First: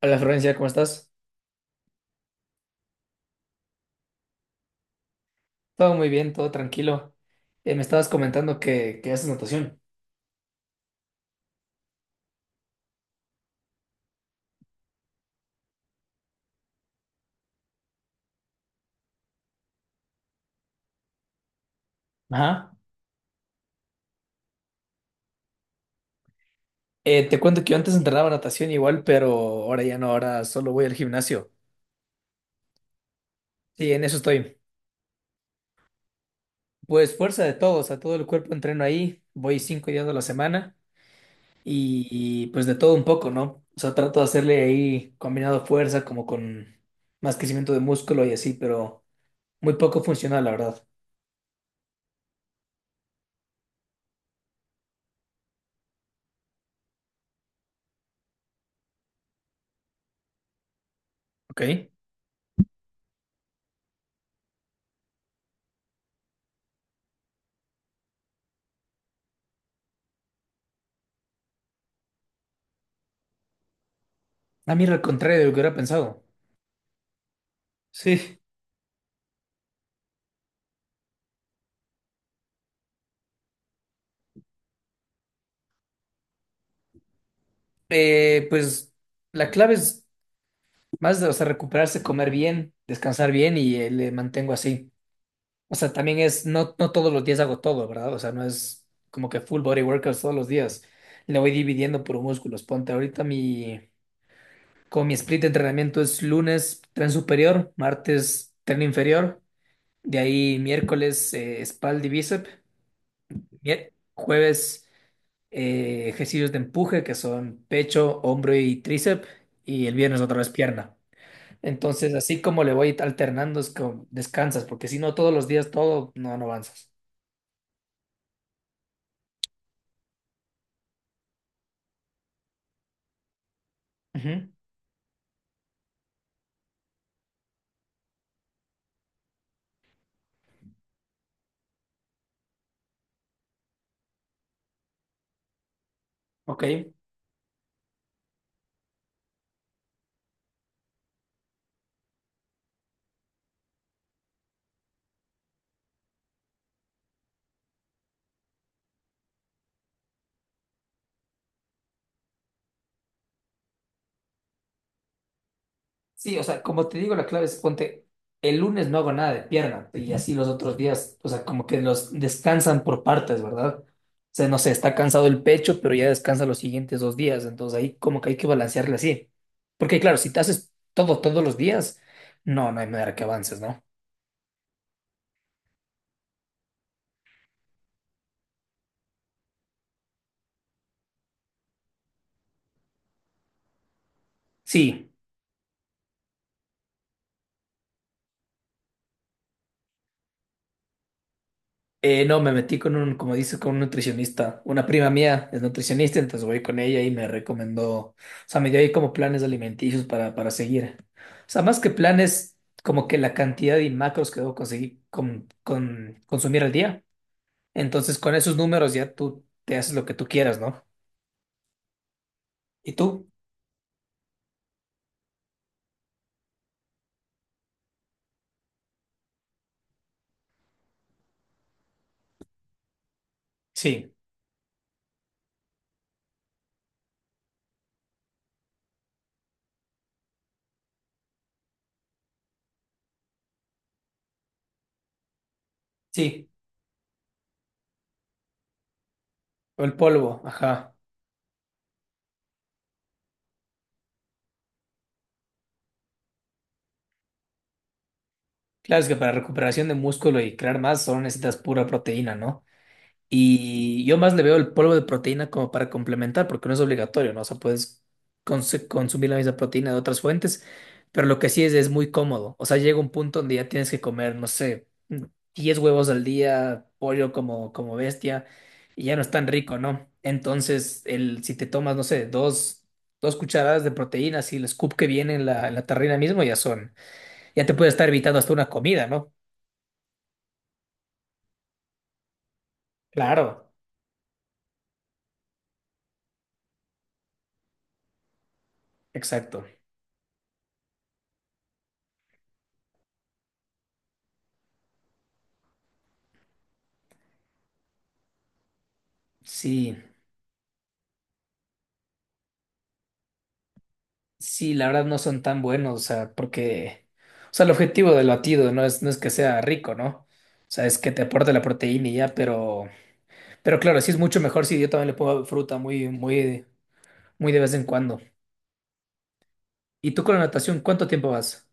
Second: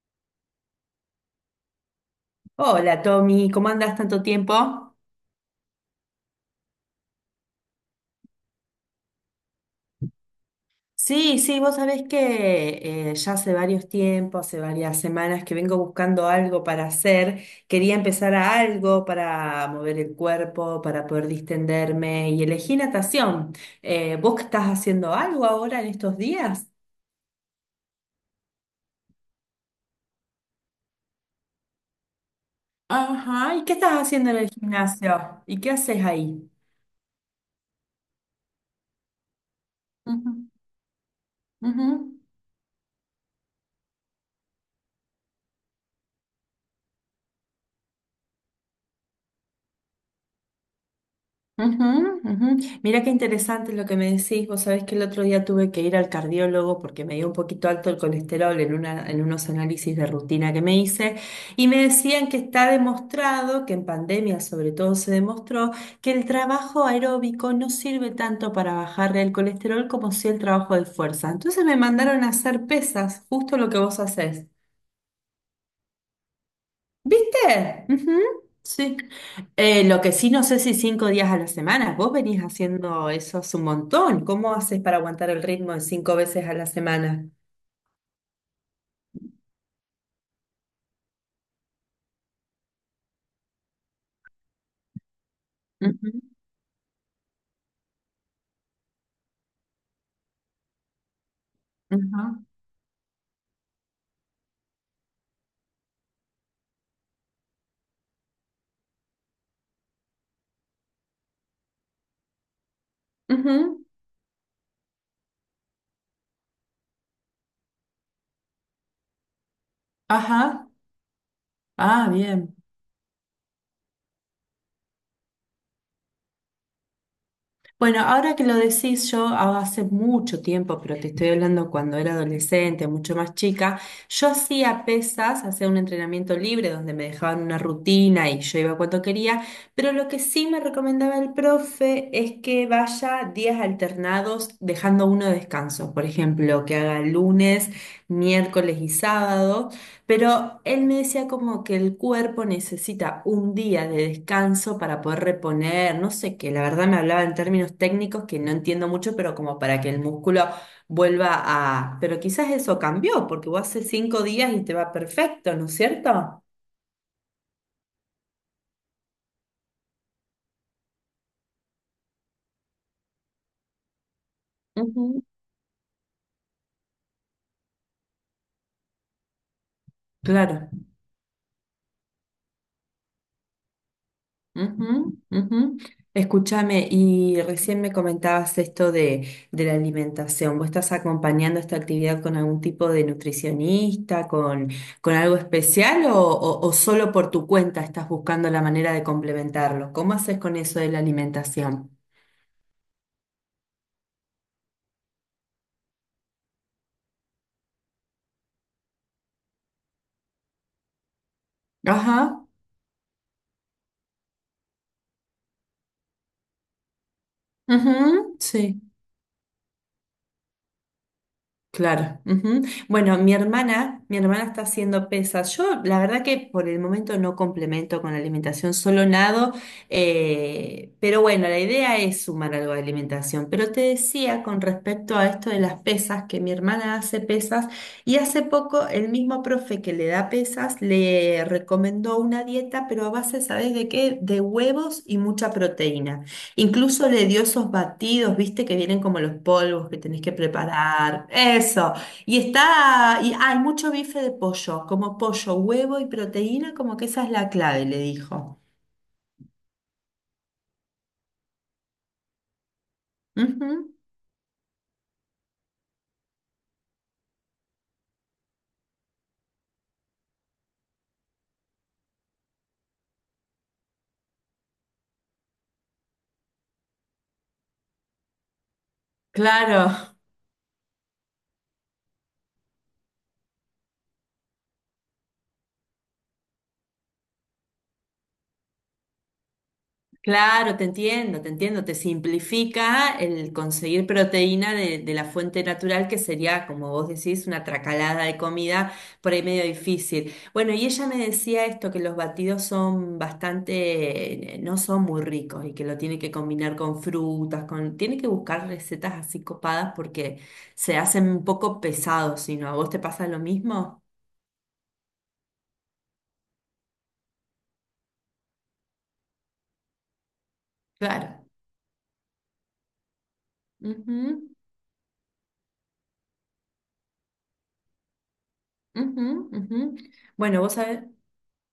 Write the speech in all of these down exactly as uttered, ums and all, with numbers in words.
Hola Florencia, ¿cómo estás? Hola Tommy, ¿cómo andas tanto tiempo? Todo muy bien, todo tranquilo. Eh, me estabas comentando que, que haces natación. Sí, sí, vos sabés que eh, ya hace varios tiempos, hace varias semanas que vengo buscando algo para hacer. Quería empezar a algo para mover el cuerpo, para poder distenderme y Ajá. elegí natación. Eh, ¿vos que estás haciendo algo ahora en estos días? Eh, te cuento que yo antes entrenaba natación igual, pero ahora ya no, ahora solo voy al gimnasio. Ajá, ¿y qué Sí, estás en eso haciendo en el estoy. gimnasio? ¿Y qué haces ahí? Pues fuerza de todo, o sea, todo el cuerpo entreno ahí, voy cinco días a la Ujú, semana y, ujú. y, pues de todo un poco, ¿no? O sea, trato de hacerle ahí combinado fuerza como con más crecimiento de músculo y así, pero muy poco funcional, la verdad. Ujú, ujú. Mira qué interesante lo que me decís. Vos sabés que el otro día tuve que ir al cardiólogo porque me dio un poquito alto el colesterol en una, en unos análisis de rutina que me hice y me Ok. decían que está demostrado, que en pandemia sobre todo se demostró, que el trabajo aeróbico no sirve tanto para bajar el colesterol como si el trabajo de fuerza. Entonces me mandaron a hacer pesas, justo lo que vos hacés, A mí era al contrario de lo que hubiera pensado. viste. Ujú. Sí. Sí. Eh, lo que sí no sé si cinco días a la semana. Vos venís haciendo eso hace un montón. ¿Cómo haces para aguantar el ritmo de cinco veces a la semana? Eh, pues la clave es más de, o sea, recuperarse, comer bien, descansar bien y eh, le mantengo así. O sea, Ujú, también es, no, no todos los días hago todo, ¿verdad? O sea, no es como que full body workouts todos los días. Le voy dividiendo por ujú, músculos. Ponte ahorita mi, como mi split de entrenamiento es lunes tren superior, martes tren inferior, de ahí miércoles eh, espalda y bíceps. ujú. Mier- Jueves, eh, ejercicios de empuje que son pecho, hombro y tríceps. Y el viernes otra vez Ajá. pierna. Ah, Entonces, así bien. como le voy alternando, es como descansas, porque si no, todos los días todo, no, no avanzas. Bueno, ahora que lo decís yo, ah, hace mucho tiempo, pero te estoy hablando cuando era adolescente, mucho más chica, yo Ujú, hacía pesas, hacía un entrenamiento libre donde me dejaban una rutina y yo iba cuando quería, pero lo que sí me recomendaba el profe es que vaya días alternados dejando uno de descanso, por Ok. ejemplo, que haga lunes, miércoles y sábado. Pero él me decía como que el cuerpo necesita un día de descanso para poder reponer, no sé qué, la verdad me hablaba en términos técnicos que no entiendo mucho, pero como para que el músculo vuelva a... Pero quizás eso cambió, porque vos hace cinco días y te va perfecto, ¿no es Sí, o cierto? sea, como te digo, la clave es ponte, el lunes no hago nada de pierna y así los otros días, o sea, como que los descansan por partes, ¿verdad? O sea, no sé, está Ujú. cansado el pecho, pero ya descansa los siguientes dos días, entonces ahí como que hay que balancearle así. Porque claro, si te Claro. haces todo todos los días, no, no hay manera que avances, ¿no? Ujú, ujú. Escúchame, y recién me comentabas esto de, de la alimentación. ¿Vos estás acompañando esta actividad con algún tipo de nutricionista, con, Sí. con algo especial o, o- o solo por tu cuenta estás buscando la manera de complementarlo? ¿Cómo haces con eso de la alimentación? Eh, no, Me metí con un, como dices, con un nutricionista. Una prima mía es nutricionista, entonces voy con ella y me recomendó, o sea, me dio ahí como planes alimenticios para, para seguir. O sea, más que Ajá, planes, como que la cantidad de macros que debo conseguir con, con consumir al día. Entonces, con ujú, esos sí. números ya tú te haces lo que tú quieras, ¿no? Claro. Ujú. ¿Y Bueno, tú? mi hermana, mi hermana está haciendo pesas. Yo, la verdad que por el momento no complemento con la alimentación, solo nado, eh, pero bueno, la idea es sumar algo de alimentación. Pero te Sí, decía con respecto a esto de las pesas, que mi hermana hace pesas y hace poco el mismo profe que le da pesas le recomendó una dieta, pero a base, ¿sabes de qué? De huevos y mucha proteína. sí. Incluso le dio esos batidos, viste, que vienen como los O polvos el que tenés que polvo, ajá. preparar. Eso. Y está, y ah, hay mucho bife de pollo, como pollo, huevo y proteína, como que esa es la clave, le dijo. Claro, es que para recuperación de músculo y crear más solo necesitas pura proteína, ¿no? Ujú. Y yo más le veo el polvo de proteína como para complementar, porque no es obligatorio, ¿no? O sea, puedes cons- consumir la misma proteína de otras fuentes, pero lo que sí es, es muy cómodo. O sea, llega un punto donde ya tienes que comer, no sé, diez huevos al día, pollo como, como bestia, y ya no es tan rico, Claro. ¿no? Entonces, el, si te tomas, no sé, dos, dos cucharadas de proteína, si el scoop que viene en la, en la tarrina mismo, ya son, ya te puede estar evitando hasta una comida, ¿no? Claro, te entiendo, te entiendo, te simplifica el Claro, conseguir proteína de, de la fuente natural, que sería, como vos decís, una tracalada de comida por ahí medio exacto. difícil. Bueno, y ella me decía esto, que los batidos son bastante, eh, no son muy ricos y que lo tiene que combinar con frutas, con, tiene que buscar recetas así copadas Sí. porque se hacen un poco pesados, si no, ¿a vos te pasa lo mismo? Sí, la verdad no son tan buenos, o sea, porque, o sea, el objetivo del batido no es, no es que sea rico, ¿no? O sea, es que te Claro. aporte la proteína y ya, pero, pero claro, sí es mucho Ujú, mejor si yo también le pongo fruta muy, muy, muy de vez en cuando. ujú, ujú. ¿Y tú con la Bueno, vos natación, sabés. cuánto tiempo vas?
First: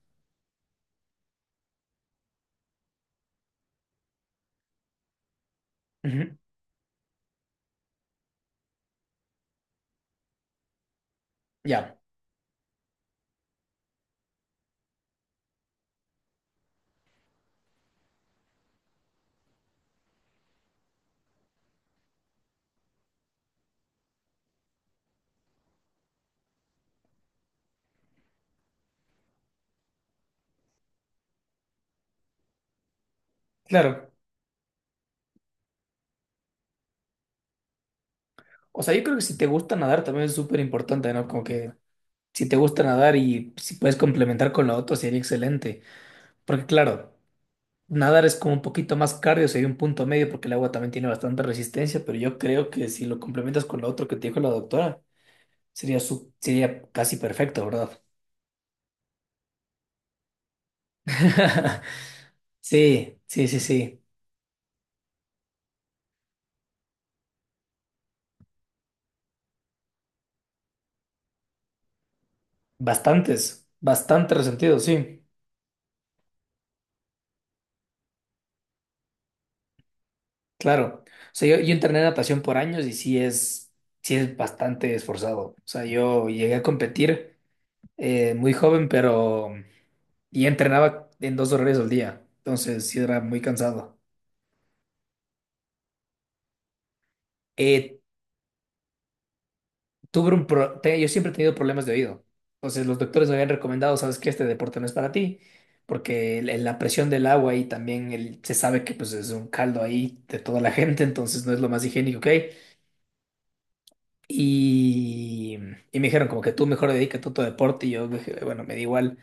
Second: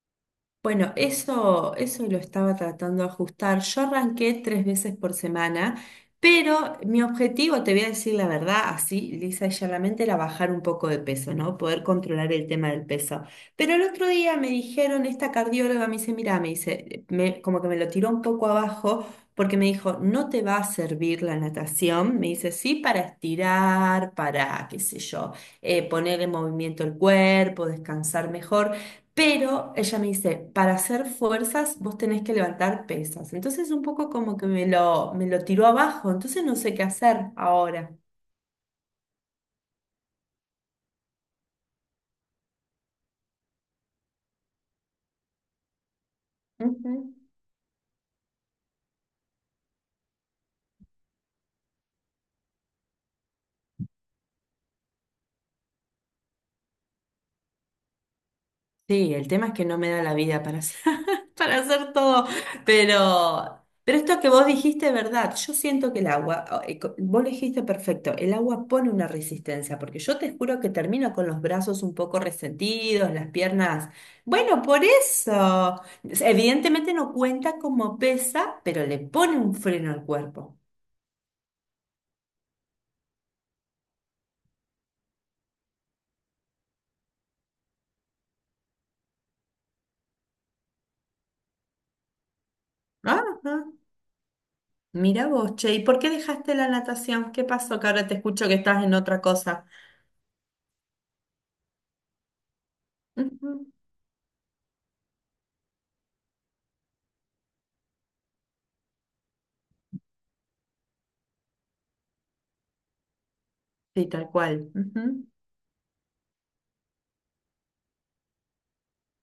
Bueno, eso, eso lo estaba tratando de ajustar. Yo arranqué tres veces por semana, Ujú, pero mi objetivo, te voy a decir la verdad, así lisa y llanamente, era bajar un poco de peso, ¿no? Poder Ya, controlar el tema del peso. Pero el otro día me dijeron, esta cardióloga me dice, mira, me dice, me- como que me lo tiró un poco abajo, porque me dijo, no te va a servir la natación. Me dice, sí, para estirar, para, qué sé yo, eh, poner en movimiento el cuerpo, descansar mejor. Pero ella me dice, para hacer fuerzas vos tenés que levantar pesas. Entonces un poco claro. como que me lo, me lo tiró abajo, entonces no sé qué hacer ahora. O sea, yo creo que si te gusta nadar también es súper importante, ¿no? Como que si te gusta nadar y si puedes complementar con lo otro sería excelente. Porque claro. Ujú. Nadar es como un poquito más cardio, sería un punto medio porque el agua también tiene bastante resistencia, pero yo creo que si lo complementas con lo otro que te dijo la doctora, sería, su- sería casi perfecto, ¿verdad? Sí, el tema es que no me da la vida para hacer, para hacer todo, Sí, sí, sí, pero, pero sí. esto que vos dijiste es verdad. Yo siento que el agua, o- eh, co- vos lo dijiste perfecto, el agua pone una resistencia, porque yo te juro que termino con los brazos un poco resentidos, las Bastantes, piernas. bastante Bueno, resentido, por sí, eso. Es- Evidentemente no cuenta como pesa, pero le pone un freno al cuerpo. claro. O sea, yo, yo entrené natación por años y sí es, sí es bastante esforzado. O sea, yo llegué a competir eh, muy joven, pero... Y entrenaba en dos horarios al día, entonces sí era muy Ajá. cansado. Mira vos, che, ¿y por qué dejaste la natación? ¿Qué pasó? Que Eh, ahora te escucho que estás en otra cosa. tuve un pro- te- Yo siempre he tenido problemas de oído. Entonces los doctores me habían Ujú. recomendado, sabes que este deporte no es para ti, porque el- la presión del agua y también el- se sabe que pues es un caldo ahí de toda la gente, entonces no es lo más higiénico que hay. Sí, tal cual. Ujú. Y, y me dijeron como que tú mejor dedícate a tu deporte y yo dije, bueno, me da igual.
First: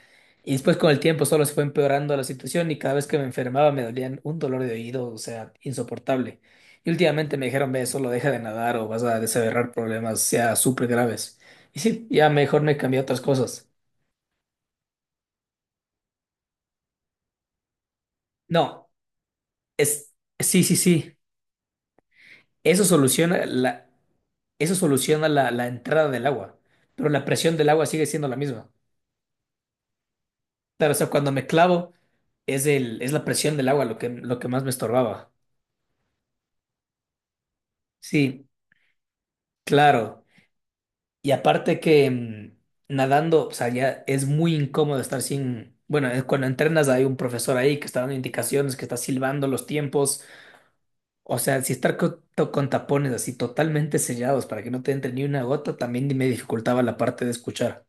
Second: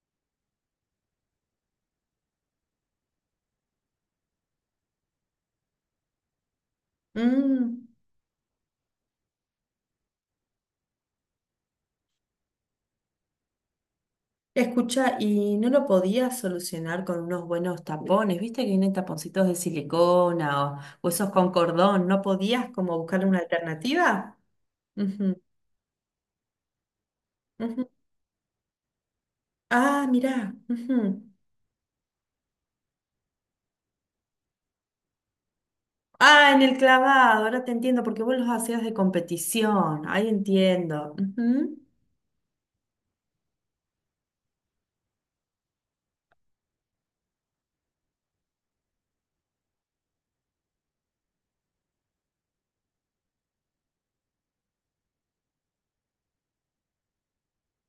Y después con el tiempo solo se fue empeorando la situación y cada vez que me enfermaba me dolían un dolor de oído, o sea, insoportable. Y últimamente me dijeron, ve, Mm, solo deja de nadar o vas a desaverrar problemas, sea súper graves. Y sí, ya mejor me cambié a otras cosas. escucha, y no lo podías solucionar con unos buenos tapones, viste que No, vienen taponcitos de es, sí, silicona sí, o, o sí. esos con cordón, ¿no podías Eso como buscar una soluciona la, alternativa? eso soluciona Ujú, la, la entrada del agua, pero la presión del agua ujú. sigue siendo la misma. Ah, mirá. Claro, o sea, Ujú. cuando me clavo, es el, es la presión del agua lo que, lo que más me estorbaba. Ah, en el clavado, ahora te entiendo, porque vos Sí, los hacías de competición, claro. ahí entiendo. Y aparte Ujú. que mm, nadando, o sea, ya es muy incómodo estar sin. Bueno, eh, cuando entrenas hay un profesor ahí que está dando indicaciones, que está silbando los tiempos. O sea, si estar co- to- con, tapones así totalmente sellados para que no te entre ni una gota, también me dificultaba la parte de escuchar.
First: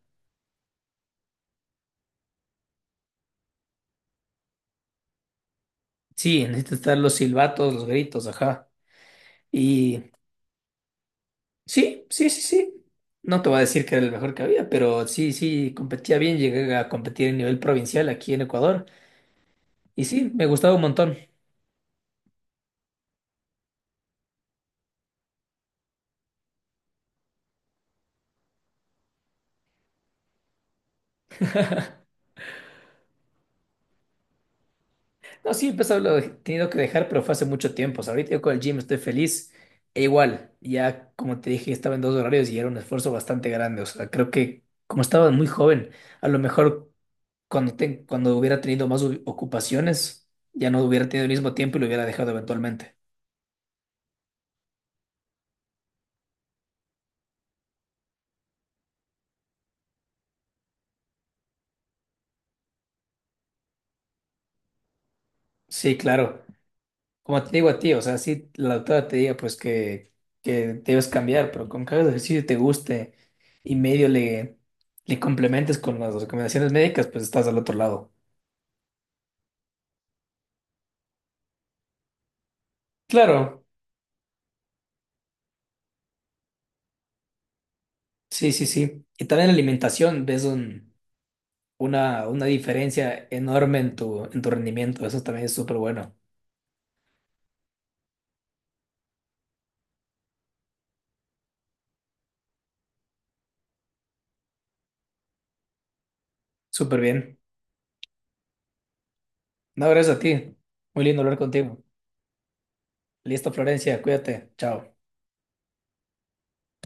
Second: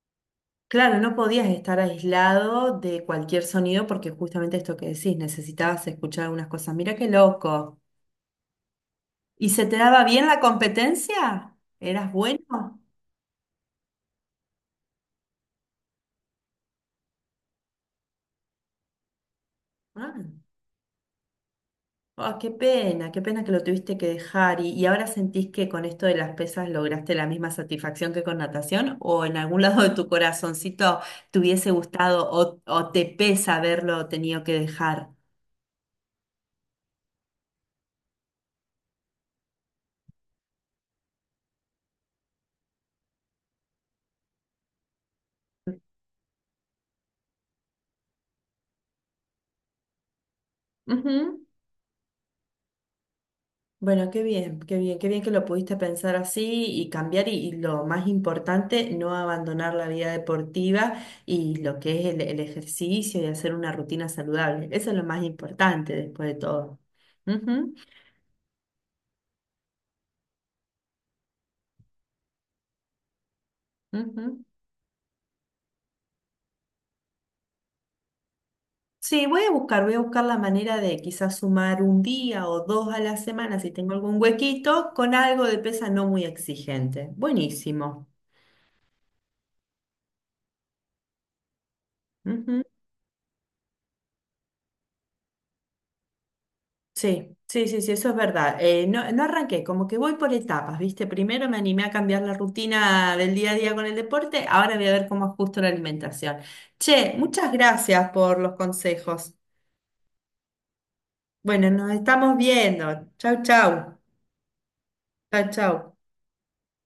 Claro, no podías estar aislado de cualquier sonido porque justamente esto que decís, necesitabas escuchar Sí, algunas necesitas cosas. Mira estar qué los silbatos, loco. los gritos, ajá. ¿Y se te y daba bien la competencia? Sí, ¿Eras sí, sí, bueno? sí. No te voy a decir que era el mejor que había, pero sí, sí, competía bien. Llegué a competir en nivel provincial aquí en Ecuador. Y Ah, sí, me gustaba un montón. ah, qué pena, qué pena que lo tuviste que dejar. ¿Y, y ahora sentís que con esto de las pesas lograste la misma satisfacción que con natación? ¿O en algún lado de tu corazoncito te hubiese gustado o, o te pesa haberlo tenido que dejar? No, sí, empezó, lo he tenido que dejar, pero fue hace mucho tiempo. O sea, ahorita yo con el gym estoy feliz. E igual, ya como te dije, estaba en dos horarios y era un esfuerzo bastante grande. O sea, creo que como estaba muy joven, a lo mejor cuando, te- cuando hubiera tenido más u- ocupaciones, ya no hubiera tenido el Ujú. mismo tiempo y lo hubiera dejado eventualmente. Bueno, qué bien, qué bien, qué bien que lo pudiste pensar así y cambiar y, y lo más importante, no abandonar la vida deportiva y lo que es el, el ejercicio y hacer una rutina saludable. Eso es lo más importante Sí, después de claro. todo. Como te digo Ujú, a ti, o sea, si la doctora te diga pues que, que debes cambiar, pero con que hagas ejercicio y te guste y medio ujú. le, le complementes con las recomendaciones médicas, pues estás al otro lado. Sí, voy a buscar, voy a buscar la manera de quizás sumar un día o dos a la semana Claro, si tengo algún huequito con algo de pesa no muy exigente. Buenísimo. sí, sí, sí. Y también la alimentación, ves un- una, una Ujú. diferencia enorme en tu, en tu rendimiento. Eso también es súper bueno. Sí, sí, sí, sí, eso es verdad. Eh, no, no arranqué, como que voy por etapas, ¿viste? Primero me animé a cambiar la rutina del día a día con el deporte, ahora voy a ver cómo ajusto la alimentación. Súper Che, bien. muchas gracias por los consejos. No, gracias a ti. Muy lindo hablar Bueno, contigo. nos estamos viendo. Chau, Listo, chau. Florencia, cuídate. Chao. Chau, chau.